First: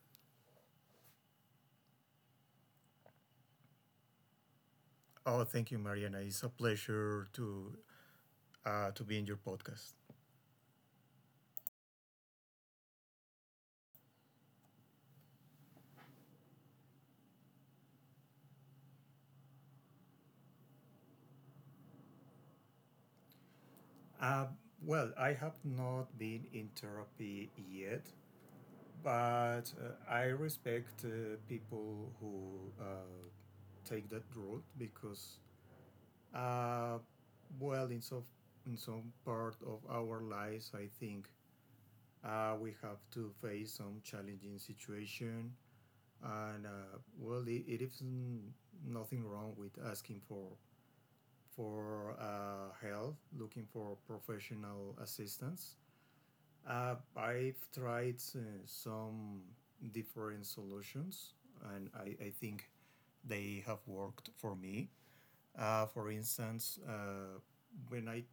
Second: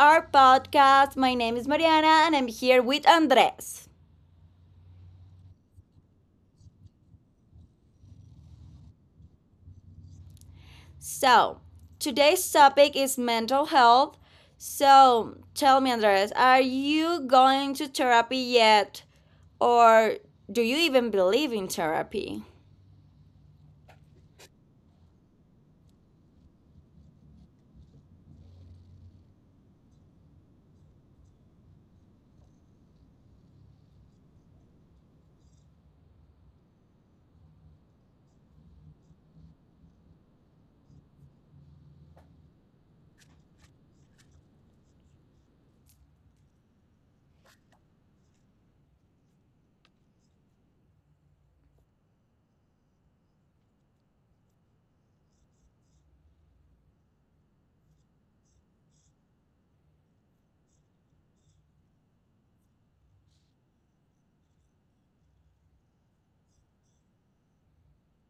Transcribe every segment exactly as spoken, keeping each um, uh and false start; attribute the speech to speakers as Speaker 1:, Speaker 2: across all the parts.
Speaker 1: our podcast. My name is Mariana and I'm here with Andres.
Speaker 2: Oh, thank you, Mariana. It's a pleasure to uh, to be in your podcast.
Speaker 1: So, today's topic is mental health. So, tell me, Andres, are you going to therapy yet? Or do you even believe in therapy?
Speaker 2: Uh, well, I have not been in therapy yet, but uh, I respect uh, people who uh, take that route because, uh, well, in some in some part of our lives, I think uh, we have to face some challenging situation, and uh, well, it, it is n- nothing wrong with asking for for uh, help, looking for professional assistance. Uh, I've tried uh, some different solutions, and I, I think they have worked for me. Uh, for instance, uh, when I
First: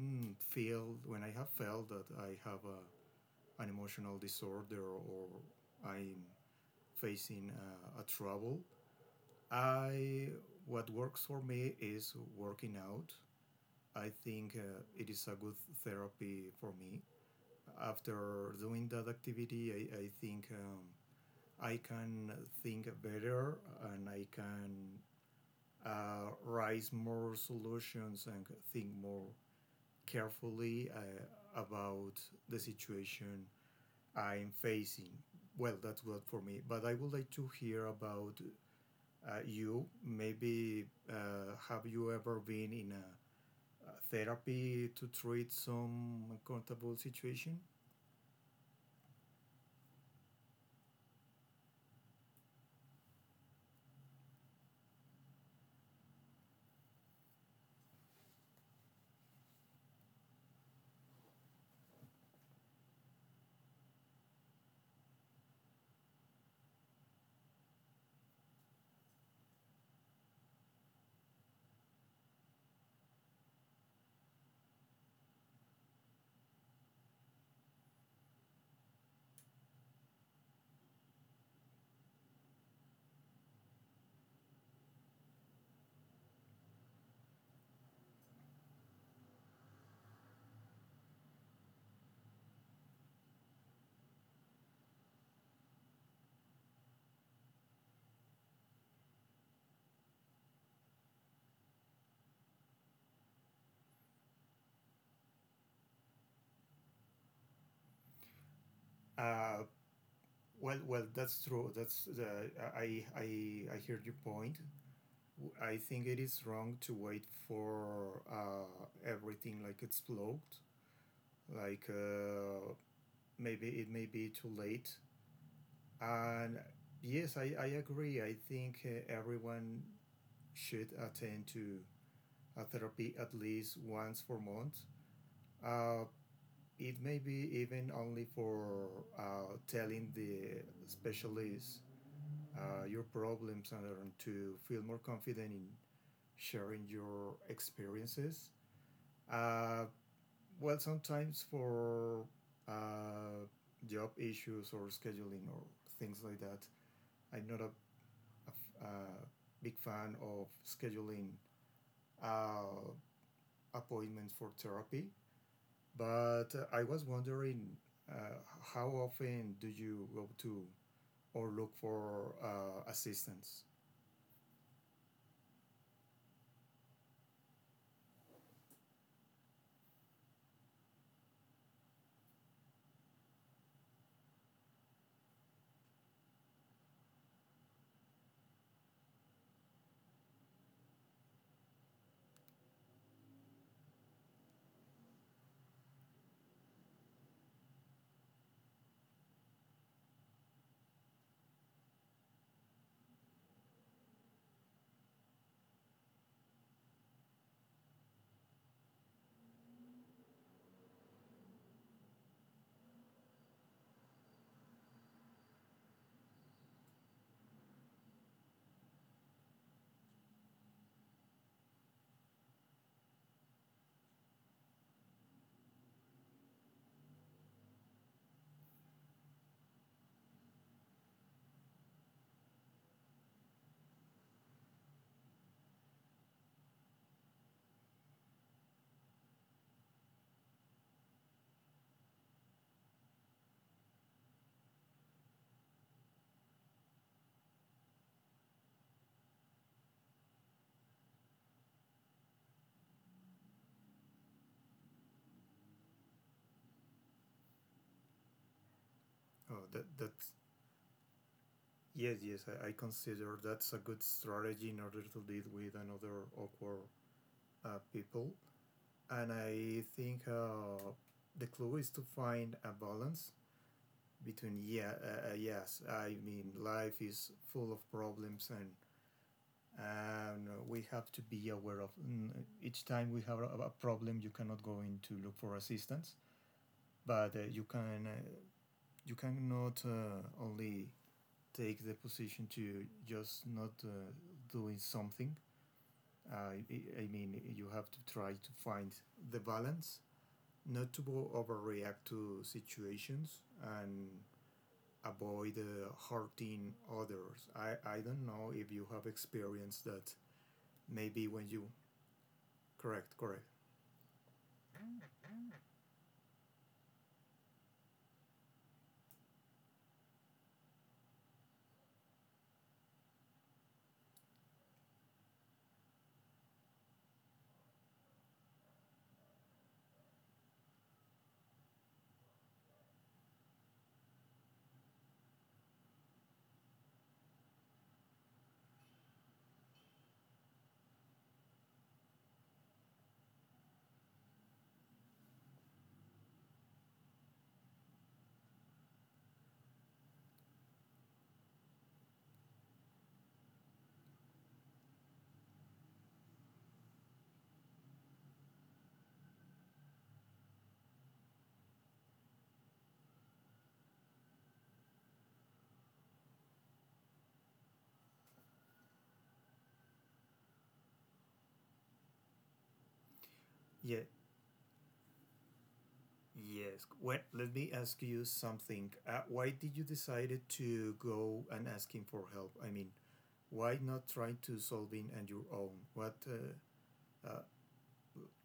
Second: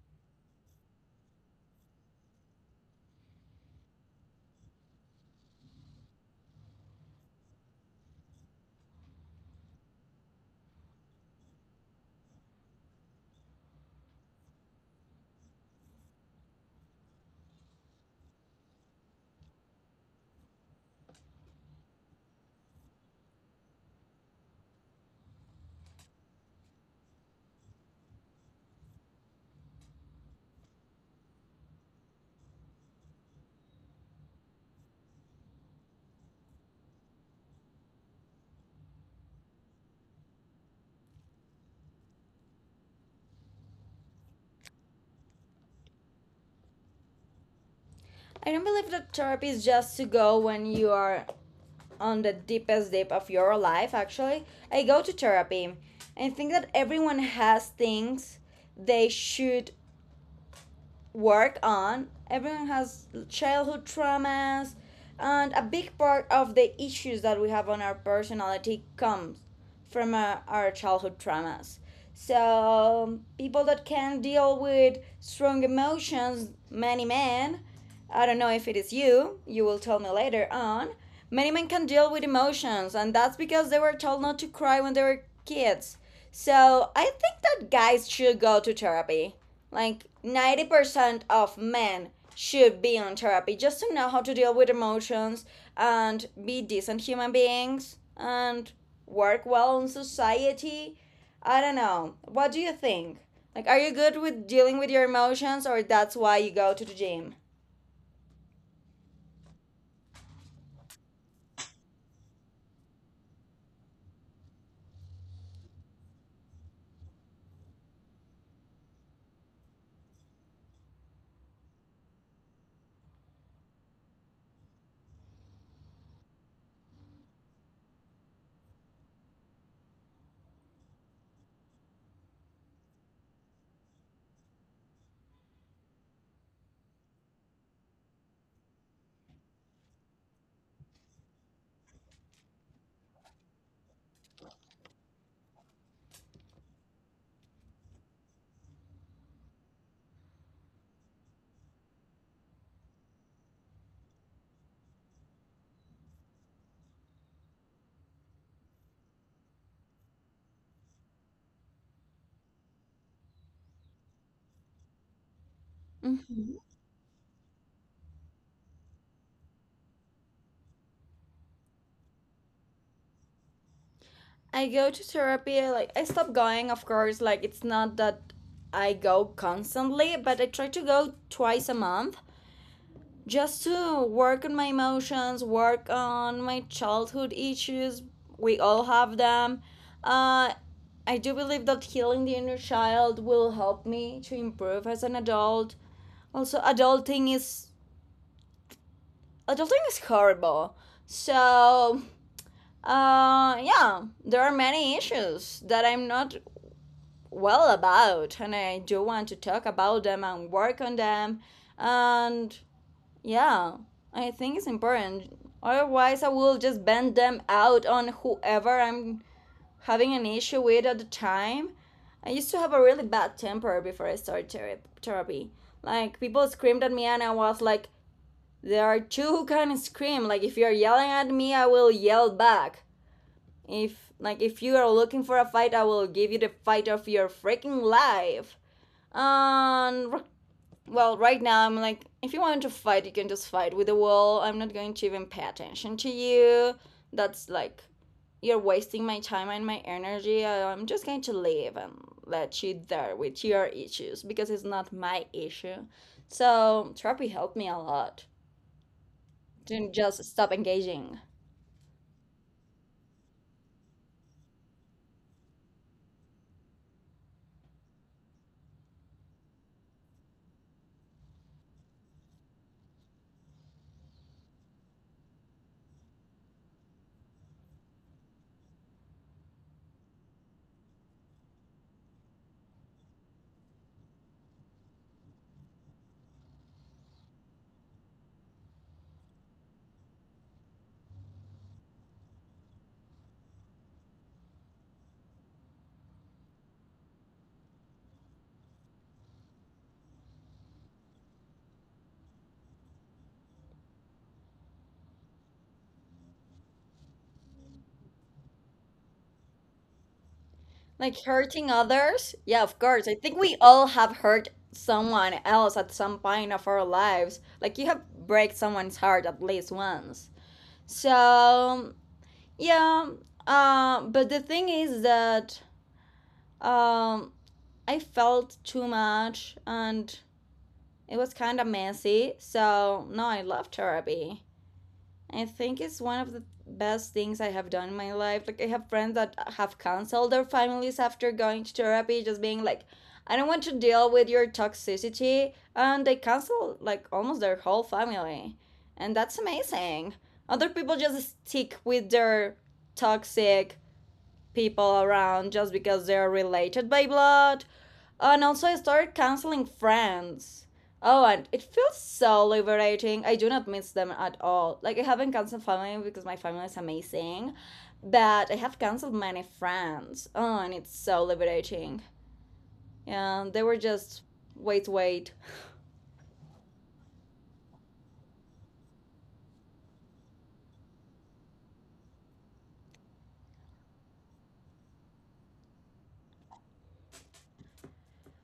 Speaker 2: mm, feel when I have felt that I have a, an emotional disorder or I'm facing uh, a trouble, I what works for me is working out. I think uh, it is a good therapy for me. After doing that activity, I, I think um, I can think better, and I can uh, raise more solutions and think more carefully uh, about the situation I'm facing. Well, that's good for me. But I would like to hear about uh, you. Maybe uh, have you ever been in a uh, therapy to treat some uncomfortable situation?
Speaker 1: I don't believe that therapy is just to go when you are on the deepest dip of your life, actually. I go to therapy. I think that everyone has things they should work on. Everyone has childhood traumas, and a big part of the issues that we have on our personality comes from uh, our childhood traumas. So, people that can deal with strong emotions, many men, I don't know if it is you, you will tell me later on. Many men can deal with emotions, and that's because they were told not to cry when they were kids. So, I think that guys should go to therapy. Like ninety percent of men should be on therapy just to know how to deal with emotions and be decent human beings and work well in society. I don't know. What do you think? Like, are you good with dealing with your emotions, or that's why you go to the gym?
Speaker 2: Uh, well, well, that's true. That's the, I, I I heard your point. I think it is wrong to wait for uh, everything like explode. Like uh, Maybe it may be too late. And yes, I, I agree. I think uh, everyone should attend to a therapy at least once per month. Uh, It may be even only for uh, telling the specialist uh, your problems and to feel more confident in sharing your experiences. Uh, well, sometimes for uh, job issues or scheduling or things like that, I'm not a a, a f- a big fan of scheduling uh, appointments for therapy. But
Speaker 1: Mhm.
Speaker 2: uh, I was wondering, uh, how often do you go to or look for uh, assistance?
Speaker 1: I go to therapy, like, I stop going, of course. Like, it's not that I go constantly, but I try to go twice a month, just to work on my emotions, work on my childhood issues. We all have them. Uh, I do believe that healing the inner child will help me to improve as an adult. Also, adulting is adulting is horrible. So, uh, yeah, there are many issues that I'm not well about, and I do want to talk about them and work on them. And yeah, I think it's important. Otherwise, I will just bend them out on whoever I'm having an issue with at the time. I used to have a really bad temper before I started thera- therapy. Like, people screamed at me, and I was like, there are two who can scream. Like, if you're yelling at me, I will yell back. If, like, if you are looking for a fight, I will give you the fight of your freaking life. And well, right now I'm like, if you want to fight, you can just fight with the wall. I'm not going to even pay attention to you. That's like, you're wasting my time and my energy. I- am just going to leave and let you there with your issues because it's not my issue. So, therapy helped me a lot
Speaker 2: Oh, that
Speaker 1: to just
Speaker 2: that's
Speaker 1: stop engaging.
Speaker 2: Yes, yes. I, I consider that's a good strategy in order to deal with another awkward uh, people. And I think uh, the clue is to find a balance between, yeah, uh, uh, yes. I mean, life is full of problems, and and we have to be aware of, mm, each time we have a, problem you cannot go in to look for assistance, but uh, you can, uh, you cannot uh, only take the position to just not uh, doing something. Uh, I, I mean, you have to try to find the balance not to overreact to situations and avoid uh, hurting others. I i don't know if you have experienced that,
Speaker 1: Like,
Speaker 2: maybe when you
Speaker 1: hurting others? Yeah, of course. I
Speaker 2: correct,
Speaker 1: think
Speaker 2: correct.
Speaker 1: we all have hurt someone else at some point of our lives. Like, you have break someone's heart at least once. So yeah, uh, but the thing is that um, I felt too much and it was kind of messy. So, no, I love therapy. I think it's one of the best things I have done in my life. Like, I have friends that have canceled their families after going to therapy, just being like, I don't want to deal with your toxicity. And they cancel like almost their whole family. And that's amazing. Other people just stick with their toxic people around just because they're related by blood. And also, I started canceling friends. Oh, and it feels so liberating. I do not miss them at all. Like, I haven't canceled family because my family is amazing, but I have canceled many friends. Oh, and it's so liberating. And they were
Speaker 2: Yeah,
Speaker 1: just wait, wait,
Speaker 2: yes. Well, let me ask you something. Uh, why did you decided to go and asking for help? I mean, why not try to solving on your own? What, uh, uh,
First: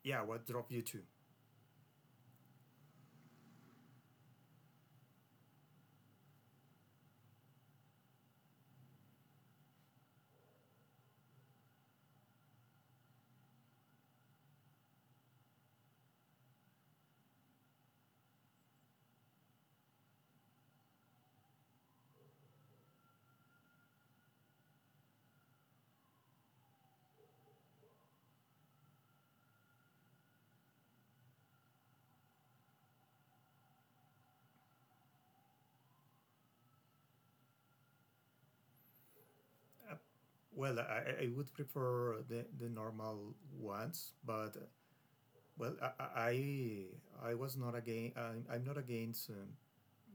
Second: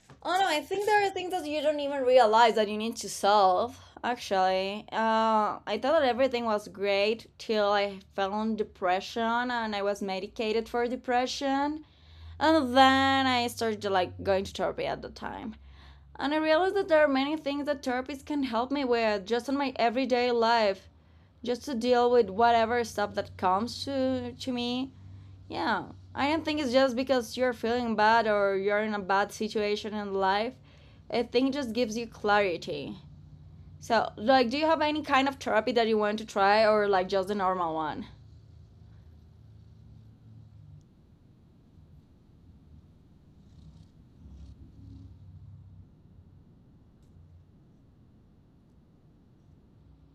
Speaker 2: yeah,
Speaker 1: oh no,
Speaker 2: what
Speaker 1: I
Speaker 2: drove you
Speaker 1: think
Speaker 2: to?
Speaker 1: there are things that you don't even realize that you need to solve. Actually, uh, I thought that everything was great till I fell in depression and I was medicated for depression, and then I started like going to therapy at the time, and I realized that there are many things that therapists can help me with just in my everyday life, just to deal with whatever stuff that comes to to me. Yeah, I don't think it's just because you're feeling bad or you're in a bad situation in life. I think it just gives you clarity. So, like, do you have any kind of therapy that you want to try or like just the normal one?
Speaker 2: Uh, well, I, I I would prefer the, the normal ones, but uh, well, I, I I I was not against. I'm, I'm not against, um,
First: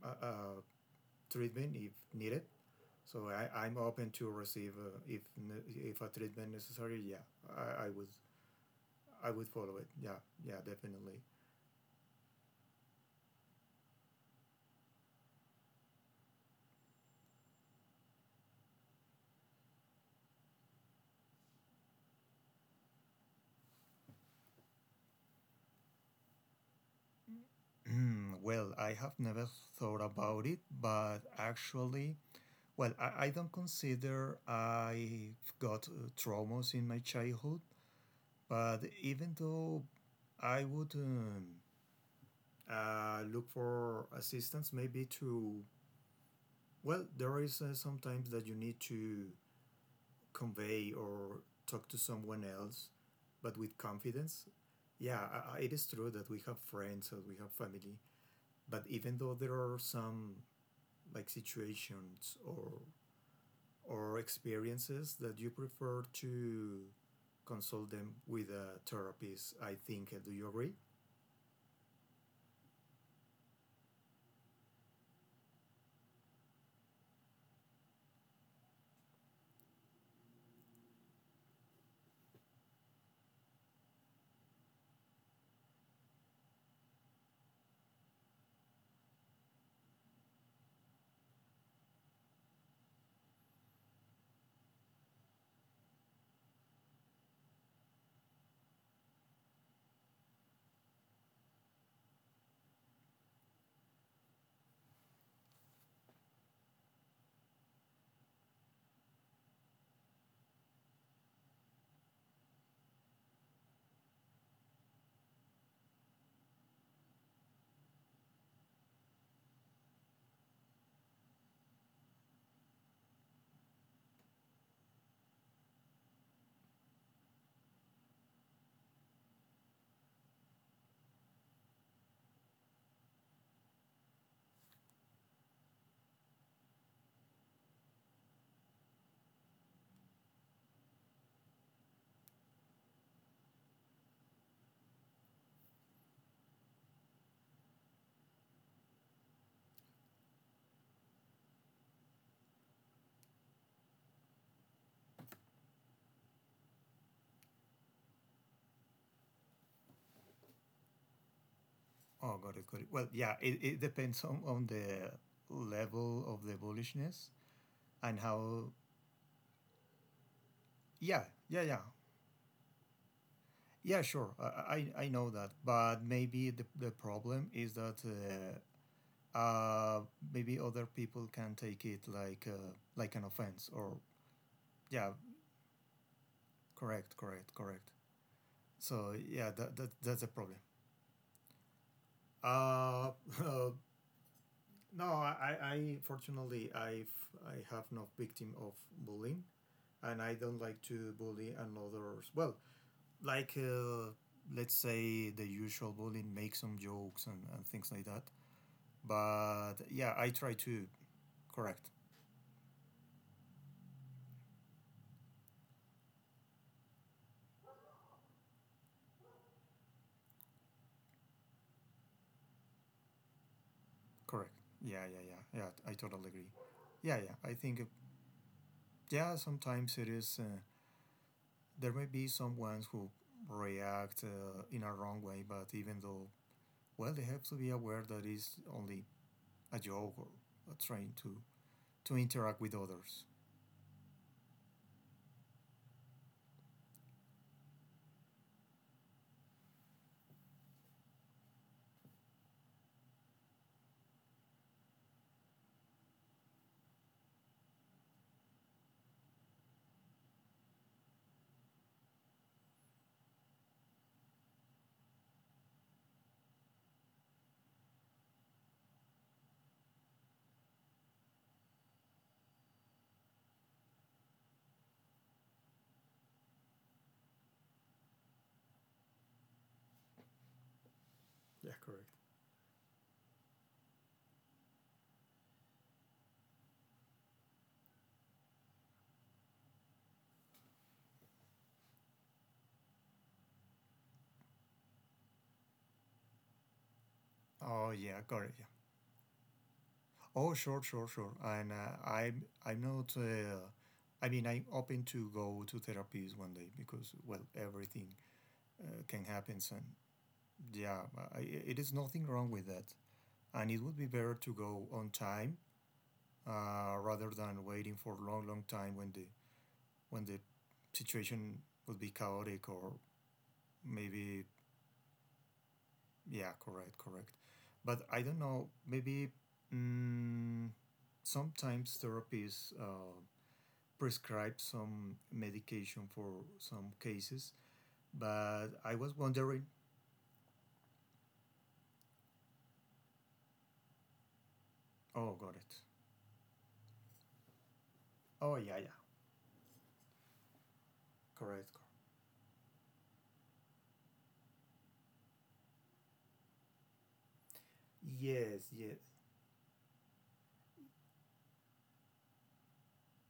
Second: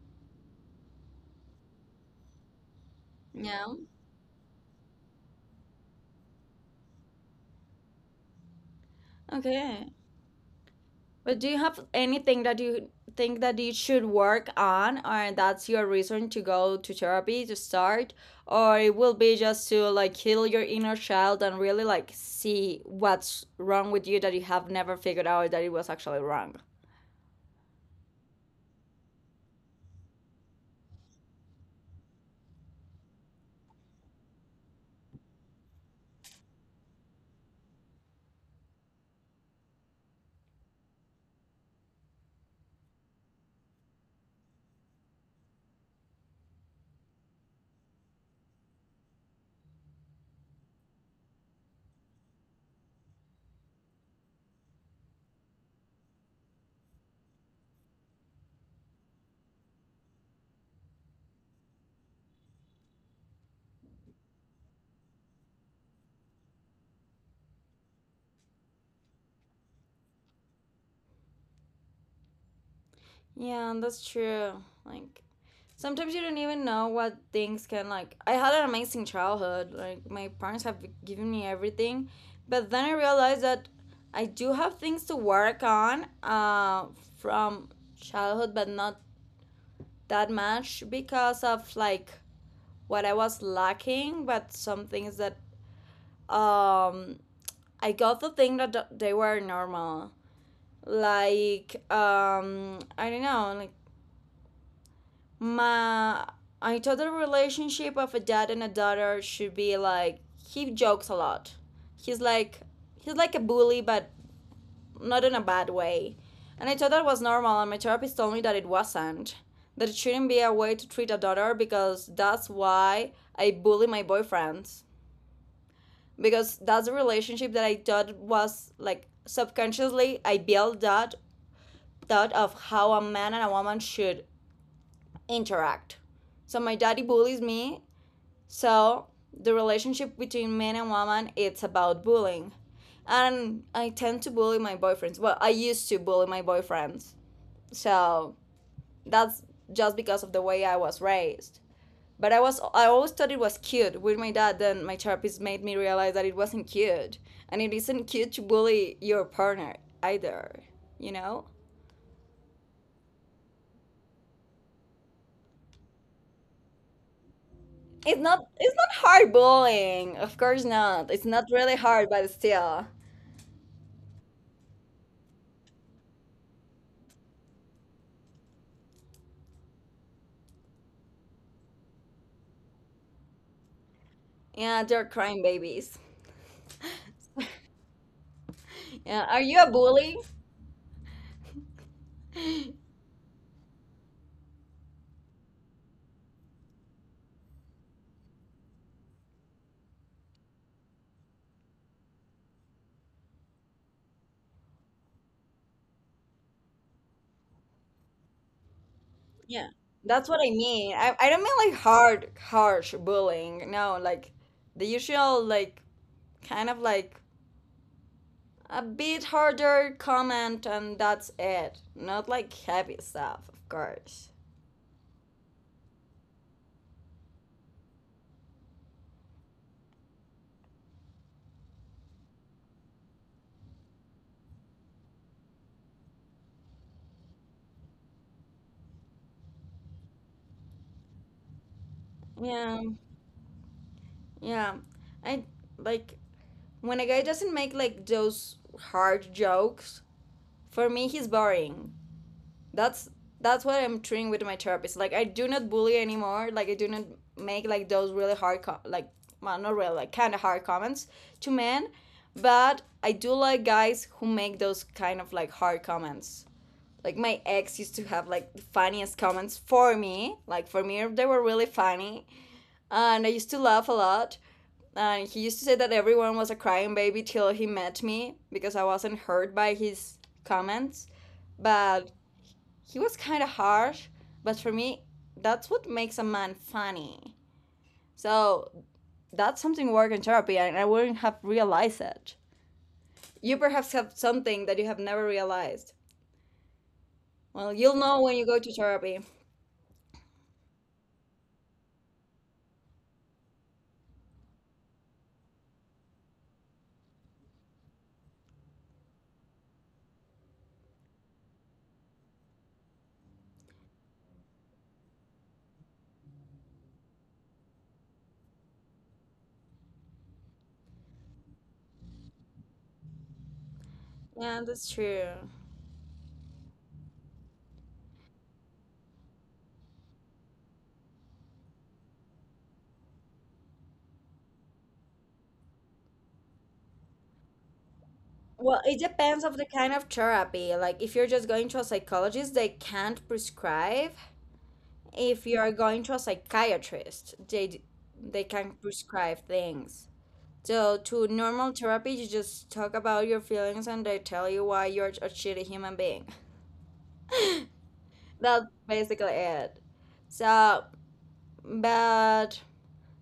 Speaker 2: uh, uh, treatment if needed. So I, I'm
Speaker 1: No.
Speaker 2: open to receive uh, if ne- if a treatment necessary. Yeah, I, I would I would follow it.
Speaker 1: Okay.
Speaker 2: Yeah, yeah, definitely.
Speaker 1: But do you have anything that you think that you should work on or that's your reason to go to therapy to start, or it will be just to like heal your inner child and really like see what's wrong with you that you have never figured out that it was actually wrong?
Speaker 2: Mm, well, I have never thought about it, but actually, well, I, I don't consider I've got uh, traumas in my childhood, but even though I would, um, uh, look for assistance, maybe to, well, there is uh, sometimes that you need to convey or talk to someone else, but with confidence. Yeah, I, I- it is true that we have friends or we have family. But even though there are some like situations or or experiences that you prefer to consult them with a therapist, I think. Do you agree?
Speaker 1: Yeah, that's true. Like sometimes you don't even know what things can like I had an amazing childhood. Like my parents have given me everything, but then I realized that I do have things to work on uh from childhood but not that much because of like what I was lacking, but some things that um I got the thing that th- they were normal. Like um I don't know, like my I thought the relationship of a dad and a daughter should be like he jokes a lot. He's like he's like a bully, but not in a bad way. And I thought that was normal, and my therapist told me that it wasn't. That it shouldn't be a way to treat a daughter because that's why I bully my boyfriends. Because that's a relationship that I thought was like subconsciously I built that thought of how a man and a woman should interact. So my daddy bullies me. So the relationship between men and women it's about bullying. And I tend to bully my boyfriends. Well, I used to bully my boyfriends. So that's just because of the way I was raised. But I was I always thought it was cute with my dad, then my therapist made me realize that it wasn't cute. And it isn't cute to bully your partner either, you know?
Speaker 2: Oh, got it, got it. Well, yeah, it, it depends on, on the level of the bullishness and
Speaker 1: It's not
Speaker 2: how.
Speaker 1: it's not hard bullying. Of course not.
Speaker 2: Yeah,
Speaker 1: It's not
Speaker 2: yeah, yeah.
Speaker 1: really hard, but still.
Speaker 2: Yeah, sure. I, I, I know that. But maybe the, the problem is that uh, uh, maybe other people can take it like, uh, like an offense, or
Speaker 1: Yeah,
Speaker 2: yeah,
Speaker 1: they're crying babies.
Speaker 2: correct, correct, correct. So
Speaker 1: Yeah, are
Speaker 2: yeah,
Speaker 1: you
Speaker 2: that,
Speaker 1: a
Speaker 2: that that's a
Speaker 1: bully?
Speaker 2: problem. Uh, no, I, I fortunately I I have not victim of bullying, and I don't like to bully another. Well, like uh, let's say the usual bullying, make some jokes and, and things like that. But
Speaker 1: Yeah.
Speaker 2: yeah, I
Speaker 1: That's what
Speaker 2: try
Speaker 1: I
Speaker 2: to
Speaker 1: mean. I, I don't mean
Speaker 2: correct,
Speaker 1: like hard, harsh bullying. No, like the usual, like kind of like a bit harder comment and that's it. Not like heavy stuff, of course.
Speaker 2: correct. Yeah, yeah, yeah, yeah. I totally agree. Yeah, yeah. I think uh, yeah. Sometimes it is. Uh, there may be some ones who react uh, in a wrong way, but even though, well, they have to be aware that it's only a joke or uh, trying to, to interact with
Speaker 1: Yeah,
Speaker 2: others.
Speaker 1: yeah. I like when a guy doesn't make like those hard jokes, for me, he's boring. that's that's what I'm treating with my therapist. Like I do not bully anymore. Like I do not make like those really hard com- like well, not really like kind of hard comments to men, but I do like guys who make those kind of like hard comments. Like my ex used to have like the funniest comments for me. Like for me they were really funny and I used to laugh a lot. And he used to say that everyone was a crying baby till he met me because I wasn't hurt by his comments.
Speaker 2: Yeah, correct.
Speaker 1: But he was kind of harsh, but for me, that's what makes a man funny. So that's something work in therapy, and I wouldn't have realized it. You perhaps have something that you have never realized. Well,
Speaker 2: Oh
Speaker 1: you'll
Speaker 2: yeah,
Speaker 1: know when you
Speaker 2: correct.
Speaker 1: go
Speaker 2: Yeah.
Speaker 1: to therapy.
Speaker 2: Oh sure, sure, sure. And uh, I'm I'm not. Uh, I mean, I'm open to go to therapies one day because well, everything uh, can happen. And yeah, I, it is nothing wrong with that. And it would be better to go on time uh, rather than waiting for a long, long time when the when the situation would be chaotic or maybe
Speaker 1: Yeah, that's true.
Speaker 2: yeah, correct, correct. But I don't know. Maybe mm, sometimes therapists uh, prescribe some medication for some cases. But
Speaker 1: Well,
Speaker 2: I
Speaker 1: it
Speaker 2: was
Speaker 1: depends of
Speaker 2: wondering.
Speaker 1: the kind of therapy. Like if you're just going to a psychologist, they can't prescribe.
Speaker 2: Oh,
Speaker 1: If
Speaker 2: got
Speaker 1: you
Speaker 2: it.
Speaker 1: are going to a psychiatrist, they d- they
Speaker 2: Oh yeah,
Speaker 1: can
Speaker 2: yeah,
Speaker 1: prescribe things. So to
Speaker 2: correct,
Speaker 1: normal
Speaker 2: correct.
Speaker 1: therapy, you just talk about your feelings and they tell you why you're a shitty human being.
Speaker 2: Yes,
Speaker 1: That's
Speaker 2: yes.
Speaker 1: basically it. So, but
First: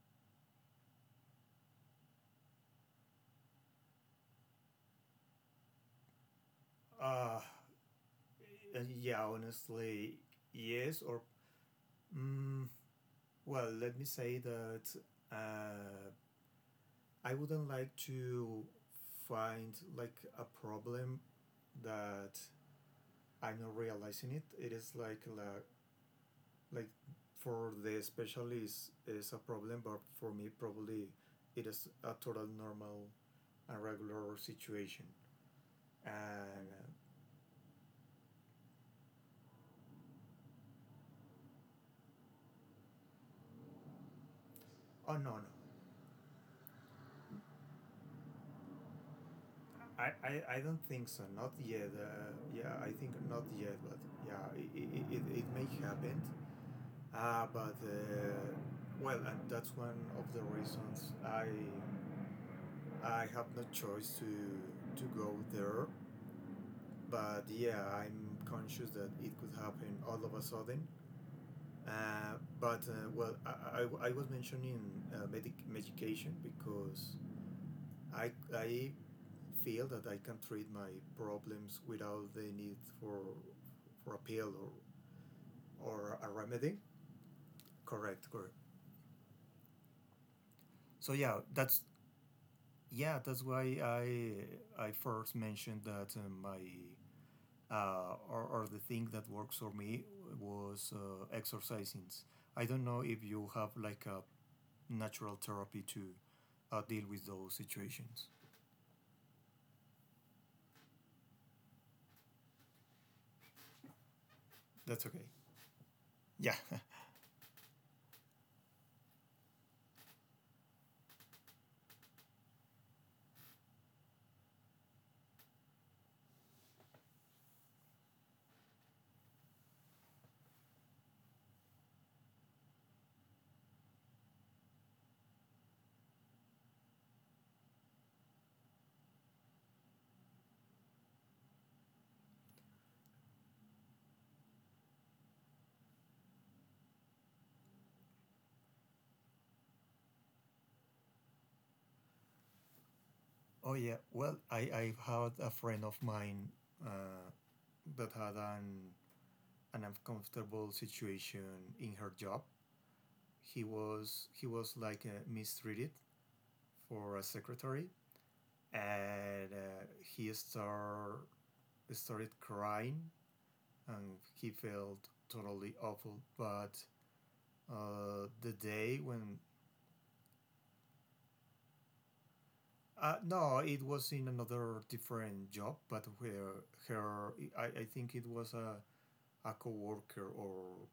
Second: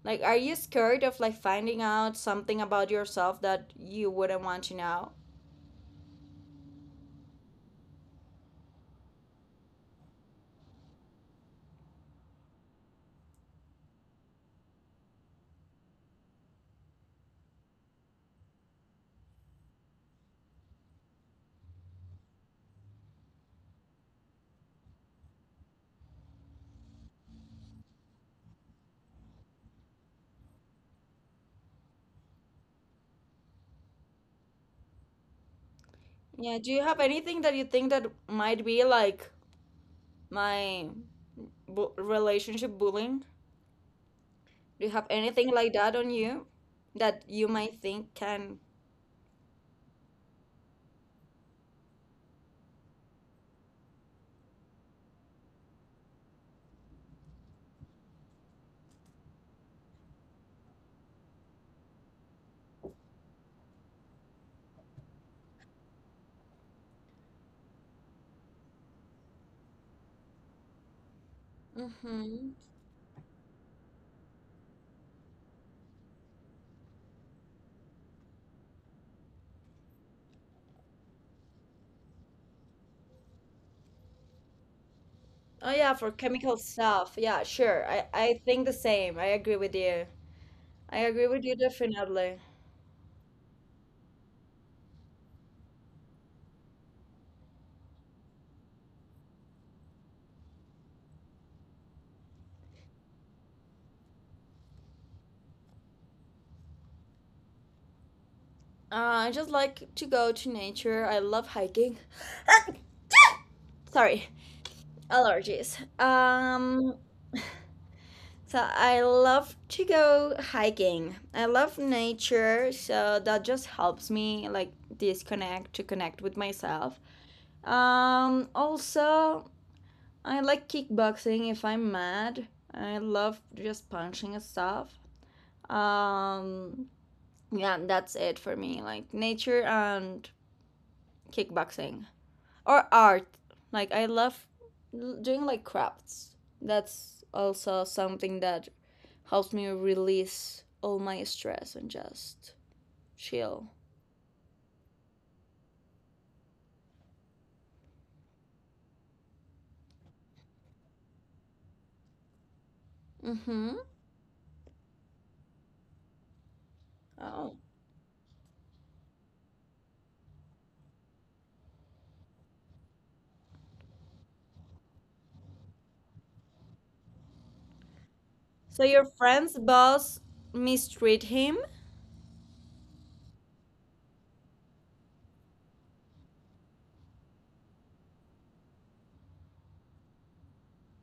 Speaker 1: like, are you scared of like finding out something about yourself that you wouldn't want to know?
Speaker 2: Uh, uh, yeah. Honestly, yes. Or mm, well, let me say that uh, I wouldn't like to find like a problem that I'm not realizing it. It is like la- like for the specialist is a problem, but for me probably it is a total normal and regular situation.
Speaker 1: Yeah.
Speaker 2: And
Speaker 1: Do you have anything that you think that might be like my bu- relationship bullying? Do you have
Speaker 2: uh, oh no, no,
Speaker 1: anything like that on you that you might think can?
Speaker 2: I, I, I don't think so. Not yet. Uh, yeah, I think not yet, but yeah, it, it, it, it may happen. Ah, but uh, well, and that's one of the reasons I I have no choice to to go there. But yeah, I'm conscious that it could happen all of a sudden. Uh,
Speaker 1: Mm-hmm.
Speaker 2: but uh, well, I, I, I was mentioning uh, medic- medication because I I feel that I can treat my problems without the need for for a pill or
Speaker 1: Oh yeah, for
Speaker 2: or a
Speaker 1: chemical
Speaker 2: remedy.
Speaker 1: stuff. Yeah, sure. I I
Speaker 2: Correct, correct.
Speaker 1: think the same. I agree with you. I
Speaker 2: So
Speaker 1: agree with
Speaker 2: yeah,
Speaker 1: you
Speaker 2: that's
Speaker 1: definitely.
Speaker 2: Yeah, that's why I I first mentioned that uh, my, uh, or, or the thing that works for me was uh, exercising. I don't know if you have like a natural therapy to uh, deal with those situations.
Speaker 1: Uh, I just like to go to nature. I love hiking. Sorry,
Speaker 2: That's okay.
Speaker 1: allergies.
Speaker 2: Yeah.
Speaker 1: Um, so I love to go hiking. I love nature, so that just helps me like disconnect to connect with myself. Um, also, I like kickboxing if I'm mad. I love just punching stuff. Um, yeah, that's it for me. Like nature and kickboxing or art. Like I love l- doing like crafts. That's also something that helps me release all my stress and just chill.
Speaker 2: Oh yeah. Well, I I had a friend of mine uh, that had an an uncomfortable situation in her job.
Speaker 1: Mm-hmm.
Speaker 2: He was he was like uh, mistreated for a
Speaker 1: Oh.
Speaker 2: secretary, and uh, he start, started crying and he felt totally awful, but uh, the
Speaker 1: So your
Speaker 2: day when
Speaker 1: friend's boss mistreat him?
Speaker 2: uh, no, it was in another different job, but where her, I, I think it was a, a co-worker or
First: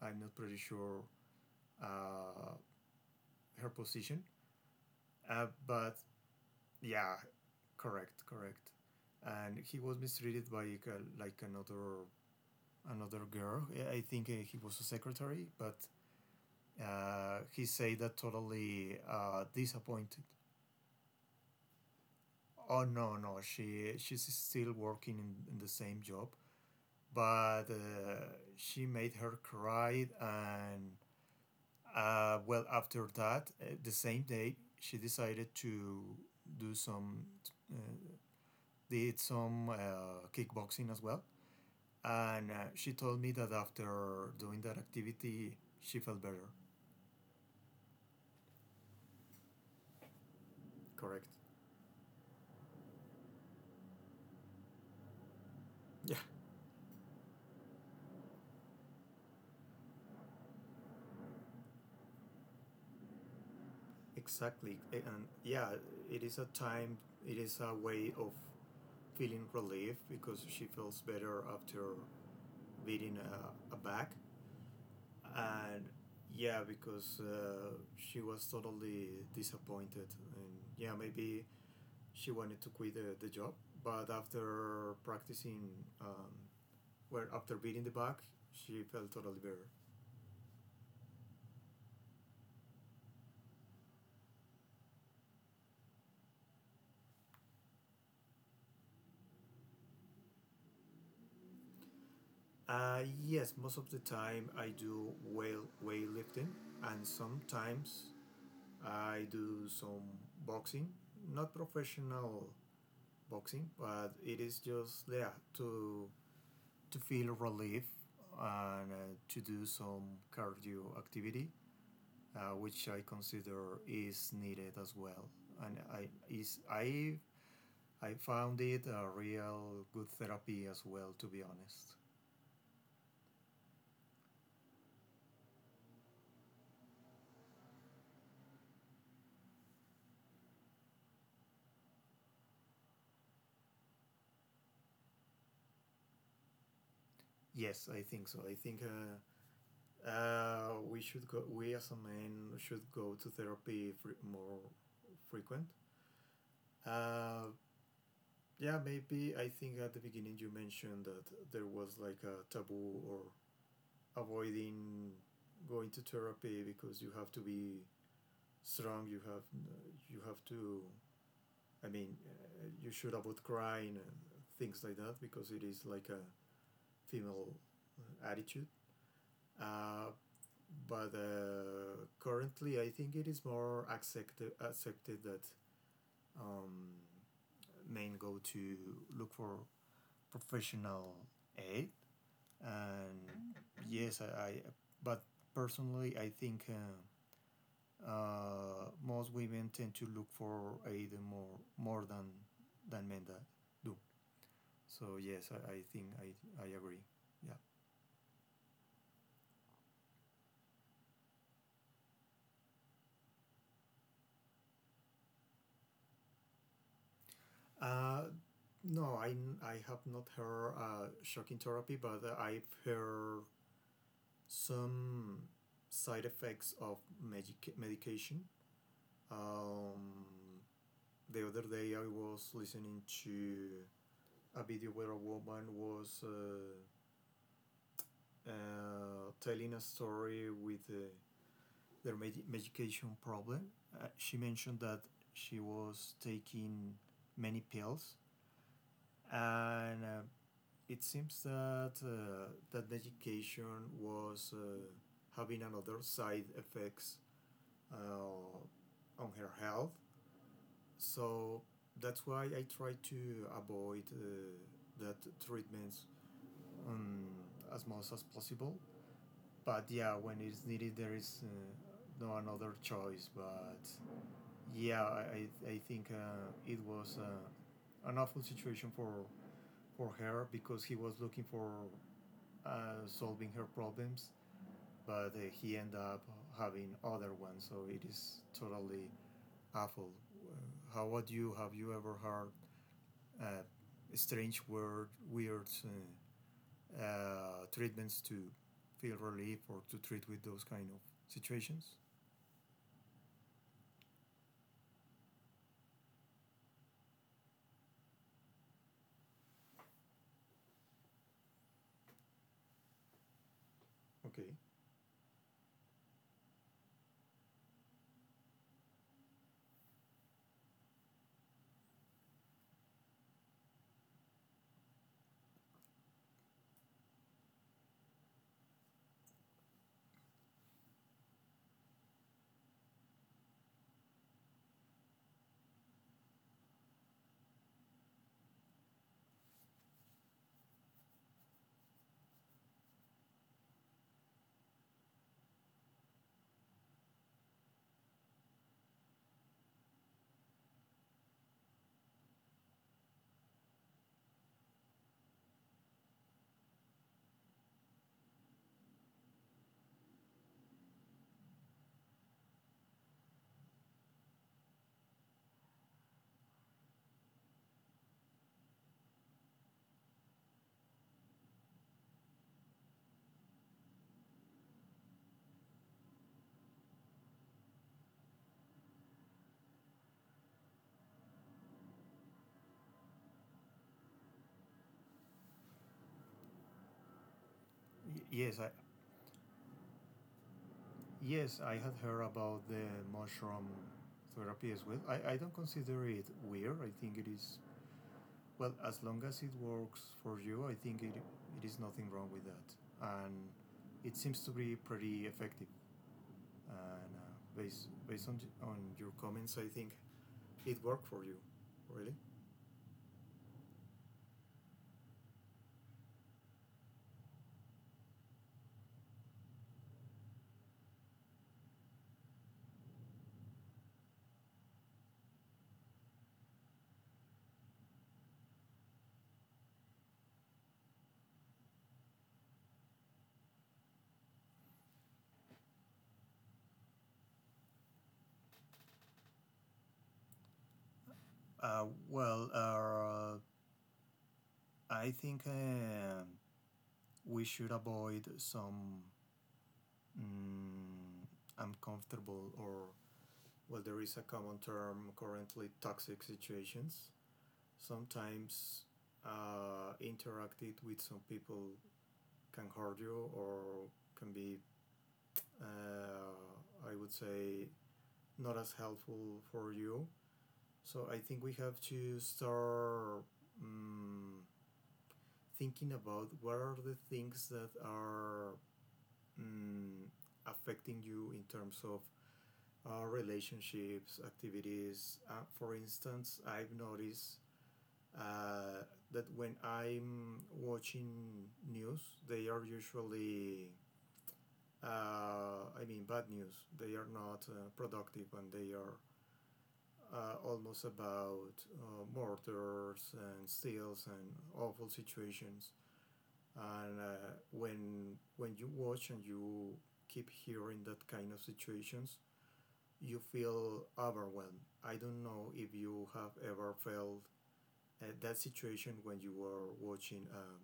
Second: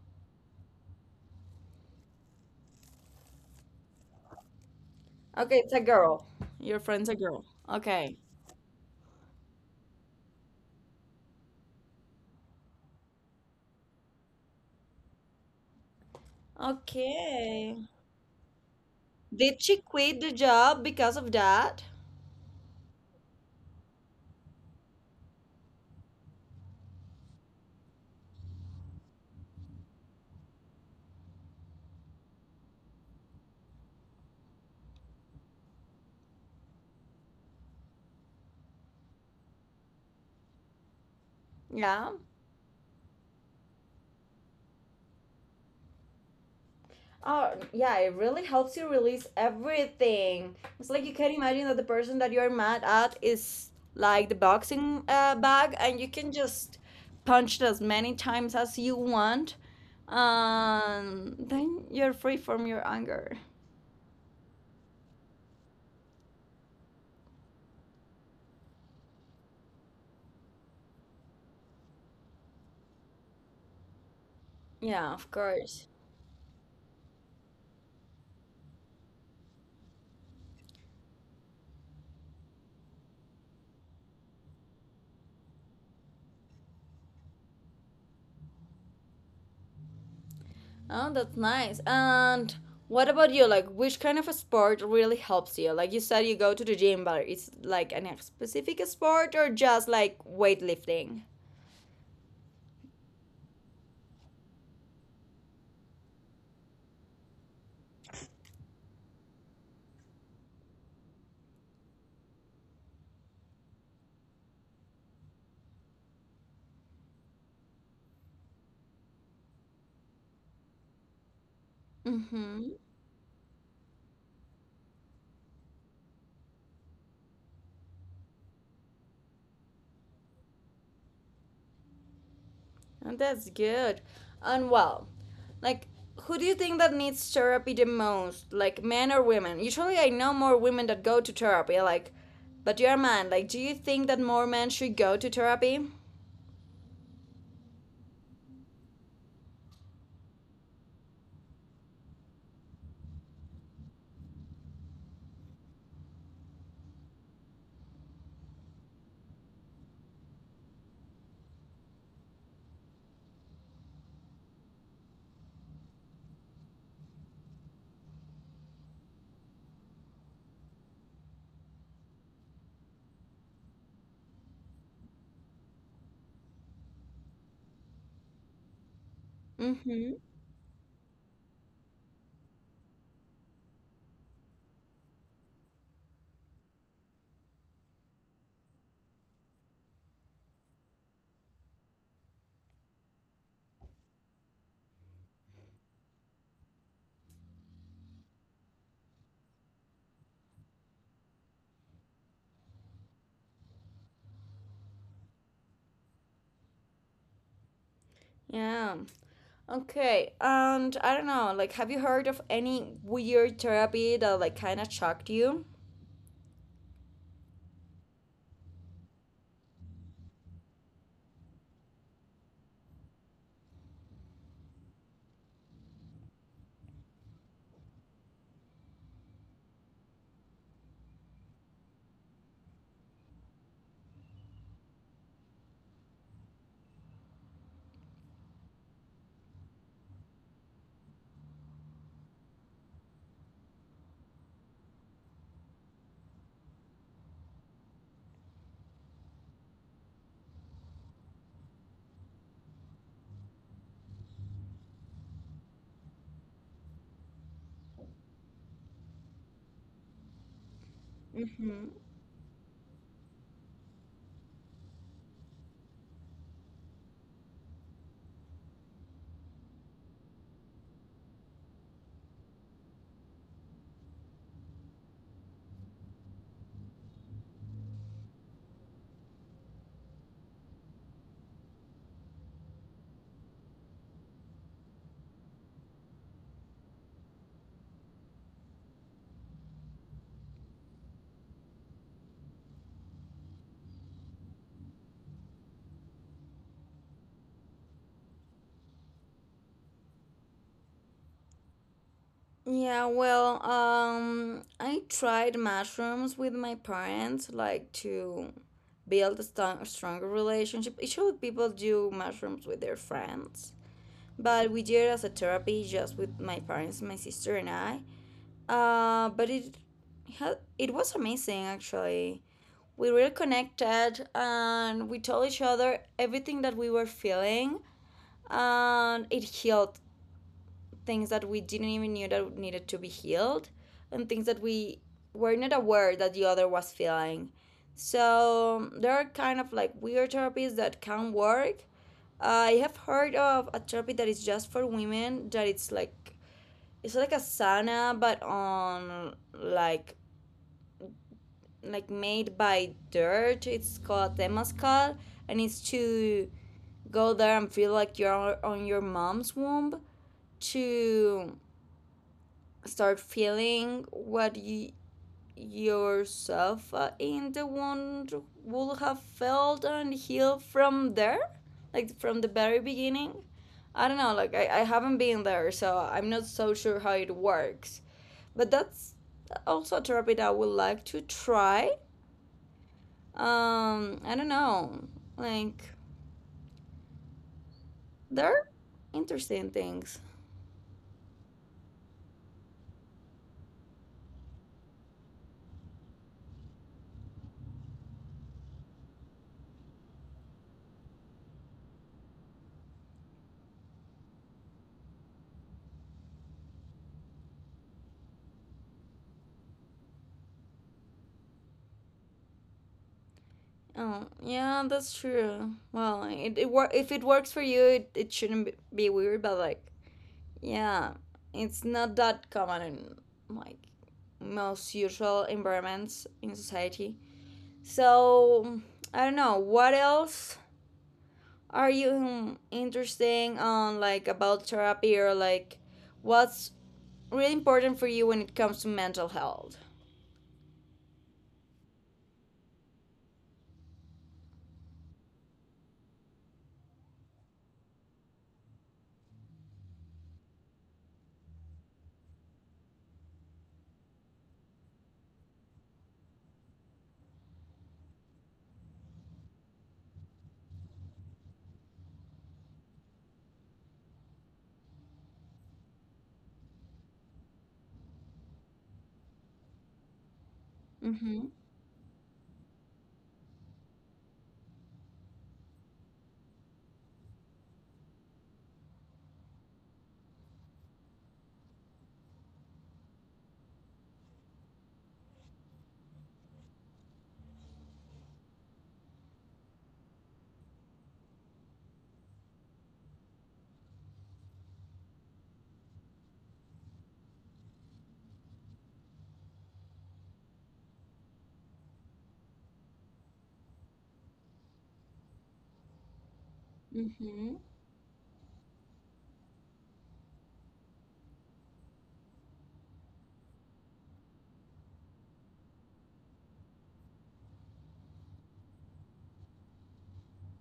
Speaker 2: I'm not pretty sure, uh, her position, uh,
Speaker 1: Okay, it's a
Speaker 2: but
Speaker 1: girl. Your friend's a
Speaker 2: yeah,
Speaker 1: girl. Okay.
Speaker 2: correct, correct. And he was mistreated by, like, like another another girl. Yeah, I think uh, he was a secretary, but uh, he
Speaker 1: Okay.
Speaker 2: said that totally uh,
Speaker 1: Did she quit
Speaker 2: disappointed.
Speaker 1: the job because of that?
Speaker 2: Oh no, no, she she's still working in, in the same job, but uh, she made her cry, and uh, well, after that, uh, the same day, she decided to do some uh, did some uh, kickboxing as well,
Speaker 1: Yeah.
Speaker 2: and uh, she told me that after doing that activity, she felt better.
Speaker 1: Oh, yeah, it really helps you release everything. It's like you
Speaker 2: Correct.
Speaker 1: can imagine that the person that you're mad at is like the boxing uh, bag, and you
Speaker 2: Yeah,
Speaker 1: can just punch it as many times as you want. Um, then you're free from your anger.
Speaker 2: exactly. And yeah, it is a time, it is a way of feeling relief because she feels better after beating a, a back.
Speaker 1: Yeah, of
Speaker 2: And
Speaker 1: course.
Speaker 2: yeah, because uh, she was totally disappointed. And yeah, maybe she wanted to quit the, the job, but after practicing, um, well, after beating the back, she felt totally better.
Speaker 1: Oh, that's nice. And what about you? Like, which kind of a sport really helps you? Like you said, you go to the gym, but it's like any specific sport or just like weightlifting?
Speaker 2: Uh, yes, most of the time I do weight weightlifting, and sometimes I do some boxing, not professional boxing, but it is just there to to feel relief and uh, to do some cardio activity, uh,
Speaker 1: Mm-hmm.
Speaker 2: which I consider is needed as well. And I is I I found it a real good therapy as well, to be honest.
Speaker 1: And that's good. And well, like, who do you think that needs therapy the most? Like, men or women? Usually, I know more women that go to therapy. Like, but you're a man. Like, do you think that more men should go to therapy?
Speaker 2: Yes, I think so. I think. Uh, uh, we should go. We as a man should go to therapy fre- more frequent. Uh, yeah, maybe I think at the beginning you mentioned that there was like a taboo or avoiding going to therapy because you have to be strong. You have you have to. I mean, uh, you should avoid crying and things like that because it is like a female attitude. Uh,
Speaker 1: Mm-hmm.
Speaker 2: but uh, currently, I think it is more accepted accepted that um, men go to look for professional aid, and yes, I, I but personally, I think uh, uh, most women tend to look for aid more more than than men that do. So yes, I, I think I I agree. Yeah.
Speaker 1: Yeah. Okay. And I don't know. Like, have you heard of any weird therapy that like kind of shocked you?
Speaker 2: Uh, no, I, I have not heard uh, shocking therapy, but I've heard some side effects of medic- medication. Um, the other day I was listening to a video where a woman was uh, uh, telling a story with uh, their med- medication problem. Uh, she mentioned that she was taking many pills, and uh, it seems that uh, that medication was uh, having another side effects uh, on her health. So
Speaker 1: Mm-hmm.
Speaker 2: that's why I try to avoid uh, that treatments um, as much as possible. But yeah, when it's needed, there is uh, no another choice. But yeah, I, I think uh, it was uh, an awful situation for, for her because he was looking for uh, solving her problems, but uh, he ended up having other ones. So it is totally awful. Uh, How about you? Have you ever heard uh, strange, weird, weird uh, uh, treatments to feel relief or to treat with those kind of situations.
Speaker 1: Yeah, well, um, I tried mushrooms with my parents, like to build a sto- stronger relationship. Usually, people do mushrooms with their friends,
Speaker 2: Okay.
Speaker 1: but we did it as a therapy, just with my parents, my sister, and I. Uh, but it had, it was amazing, actually. We really connected, and we told each other everything that we were feeling, and it healed things that we didn't even knew that needed to be healed, and things that we were not aware that the other was feeling. So there are kind of like weird therapies that can work. I have heard of a therapy that is just for women, that it's like, it's like a sauna but on like like made by dirt. It's called temazcal, and it's to go there and feel like you're on your mom's womb, to start feeling what you yourself uh, in the wound would have felt, and heal from there, like from the very beginning. I don't know, like I, I haven't been there, so I'm not so sure how it works, but that's also a therapy that I would like to try. um I don't know, like
Speaker 2: Y- yes,
Speaker 1: they're
Speaker 2: I
Speaker 1: interesting things.
Speaker 2: yes, I had heard about the mushroom therapy as well. I, I don't consider it weird. I think it is, well, as long as it works for you. I think it it is nothing wrong with that, and it seems to be pretty effective. And uh, based based on on your comments, I think it worked for you. Really?
Speaker 1: Oh yeah, that's true. Well, it, it wor- if it works for you, it, it shouldn't be be weird, but like, yeah, it's not that common in, like, most usual environments in society. So I don't know what else are you um, interesting on, like about therapy or like what's really important for you when it comes to mental health.
Speaker 2: Uh, well, uh, I think uh, we should avoid some mm, uncomfortable or, well, there is a common term currently toxic situations. Sometimes uh, interacted with some people can hurt you or can be, uh, I would say, not as helpful for you. So I think
Speaker 1: Mm-hmm.
Speaker 2: we have to start. mm Thinking about what are the things that are mm, affecting you in terms of uh, relationships, activities. Uh, for instance, I've noticed uh, that when I'm watching news, they are usually, uh, I mean, bad news. They are not uh, productive and they are uh, almost about uh, murders and steals and awful situations. And uh,
Speaker 1: Mm-hmm.
Speaker 2: when when you watch and you keep hearing that kind of situations, you feel overwhelmed. I don't know if you have ever felt uh, that situation when you were watching um,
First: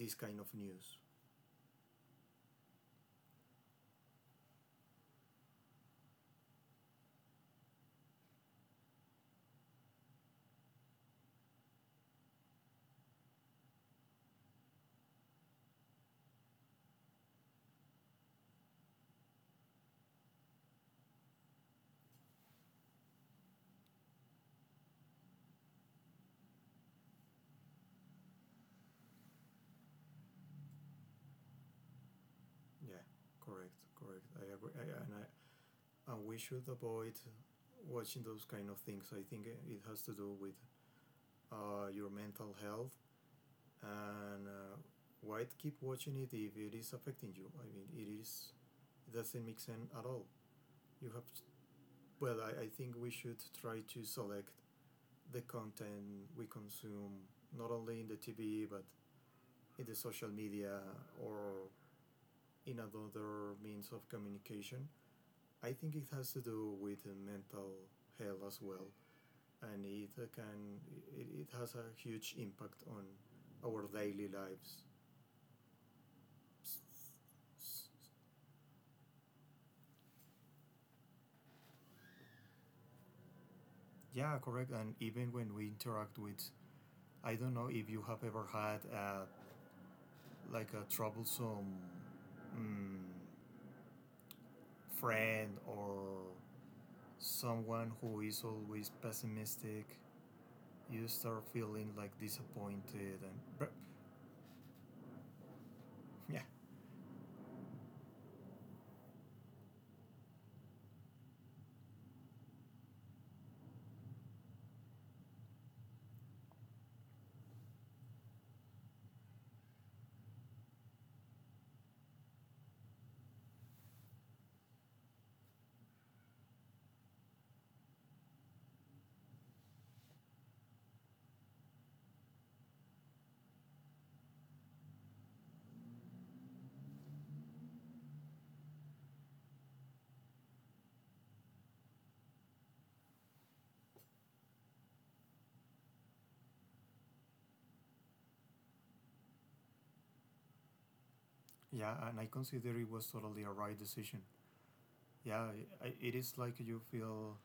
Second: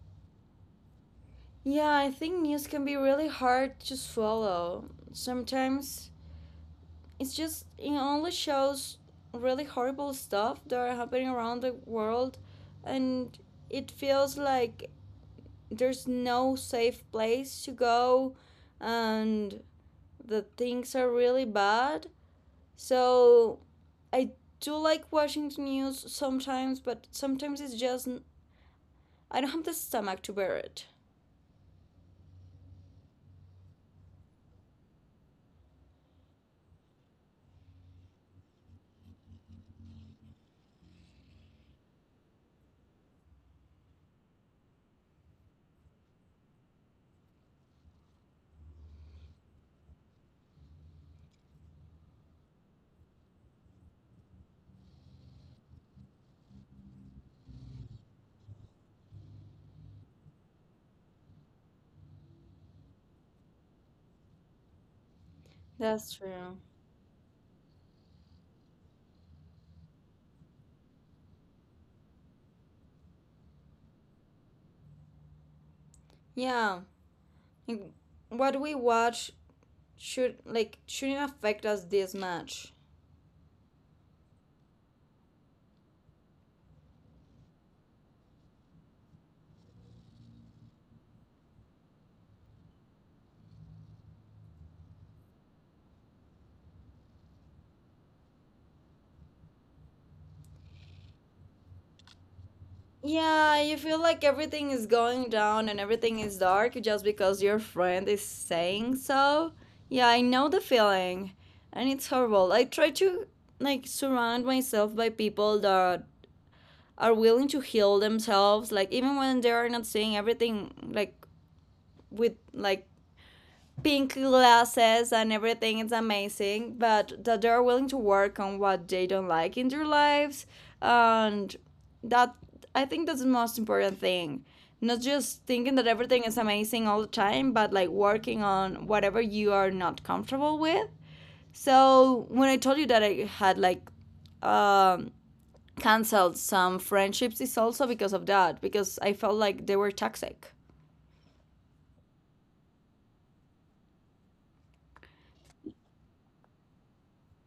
Speaker 2: this kind of news.
Speaker 1: Yeah, I think news can be really hard to swallow. Sometimes it's just, it only shows really horrible stuff that are happening around the world, and it feels like there's no safe place to go, and the things are really bad. So I do like watching the news sometimes, but sometimes it's just, I don't have the stomach to bear it.
Speaker 2: Yeah, correct correct I agree. I, and, I, and we should avoid watching those kind of things. I think uh, it has to do with uh, your mental health. And uh, why keep watching it if it is affecting you? I mean, it is, it doesn't make sense at all. You have, to, well, I, I think we should try to select the content we consume, not only in the T V, but in the social media or in another means of communication. I think it
Speaker 1: That's
Speaker 2: has to
Speaker 1: true.
Speaker 2: do with mental health as well, and it can, it, it has a huge impact on our daily lives.
Speaker 1: Yeah, like, what we watch should, like, shouldn't affect us this much.
Speaker 2: Yeah, correct. And even when we interact with, I don't know if you have ever had a, like, a troublesome mm, friend or someone who is always pessimistic, you start feeling like disappointed and
Speaker 1: Yeah,
Speaker 2: but
Speaker 1: you feel like everything is going down and everything is
Speaker 2: yeah,
Speaker 1: dark just because your friend is saying so. Yeah, I know the feeling, and it's horrible. I try to, like, surround myself by people that are willing to heal themselves, like even when they are not seeing everything like, with like pink glasses and everything is amazing, but that they're willing to work on what they don't like in their lives. And that, I think that's the most important thing. Not just thinking that everything is amazing all the time, but like working on whatever you are not comfortable with. So when I told you that I had like um, canceled some friendships, it's also because of that, because I felt like they were toxic.
Speaker 2: yeah. And I consider it was totally a right decision. Yeah, I, it is like you feel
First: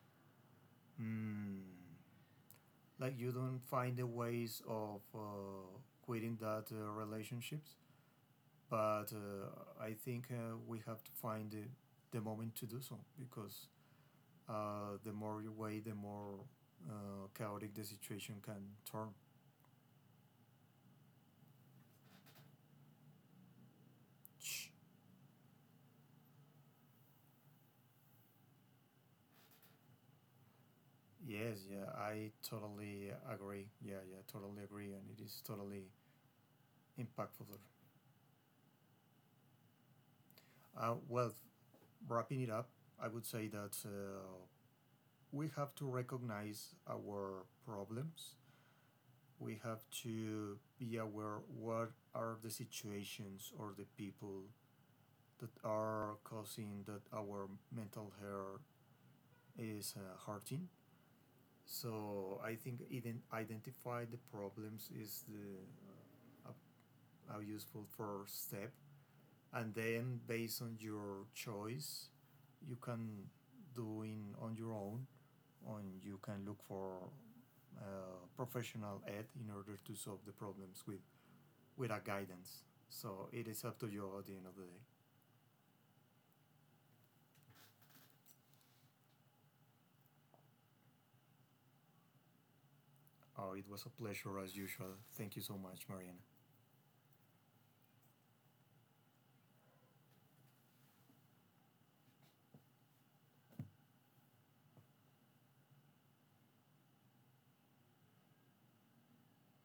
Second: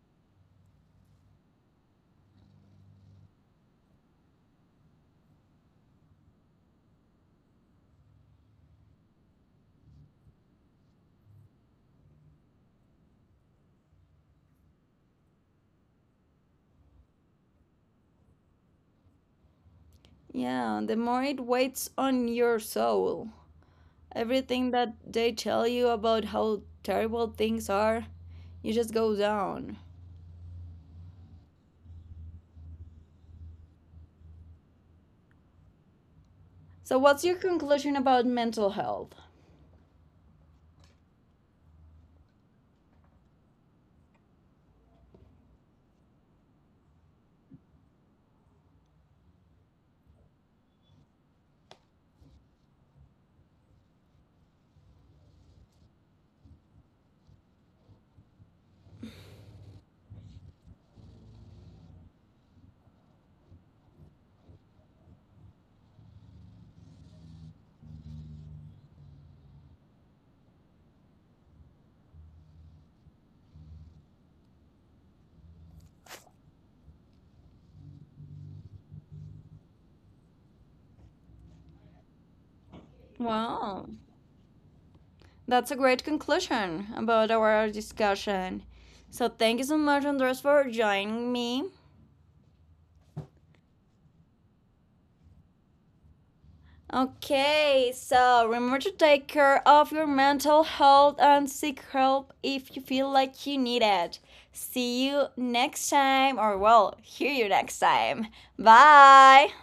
Speaker 2: mm, like you don't find the ways of uh, quitting that uh, relationships. But uh, I think uh, we have to find the, the moment to do so because uh, the more you wait, the more uh, chaotic the situation can turn.
Speaker 1: Yeah, the more it weighs on your soul. Everything that they tell you about how terrible things are, you just go down.
Speaker 2: Yes, yeah, I totally agree. Yeah, yeah, totally agree, and it is totally
Speaker 1: So, what's your
Speaker 2: impactful.
Speaker 1: conclusion about mental health?
Speaker 2: Uh, well, wrapping it up, I would say that uh, we have to recognize our problems. We have to be aware what are the situations or the people that are causing that our mental health is uh, hurting. So I think ident- identify the problems is the uh, a, a useful first step, and then based on your choice, you can do in on your own, and you can look for uh, professional aid in order to solve the problems with with a guidance. So it is up to
Speaker 1: Wow,
Speaker 2: you at the end of the day.
Speaker 1: that's a great conclusion about our discussion. So, thank you so much, Andres, for joining me.
Speaker 2: Oh, it was a pleasure as usual. Thank you so much, Mariana.
Speaker 1: Okay, so remember to take care of your mental health and seek help if you feel like you need it. See you next time, or well, hear you next time. Bye!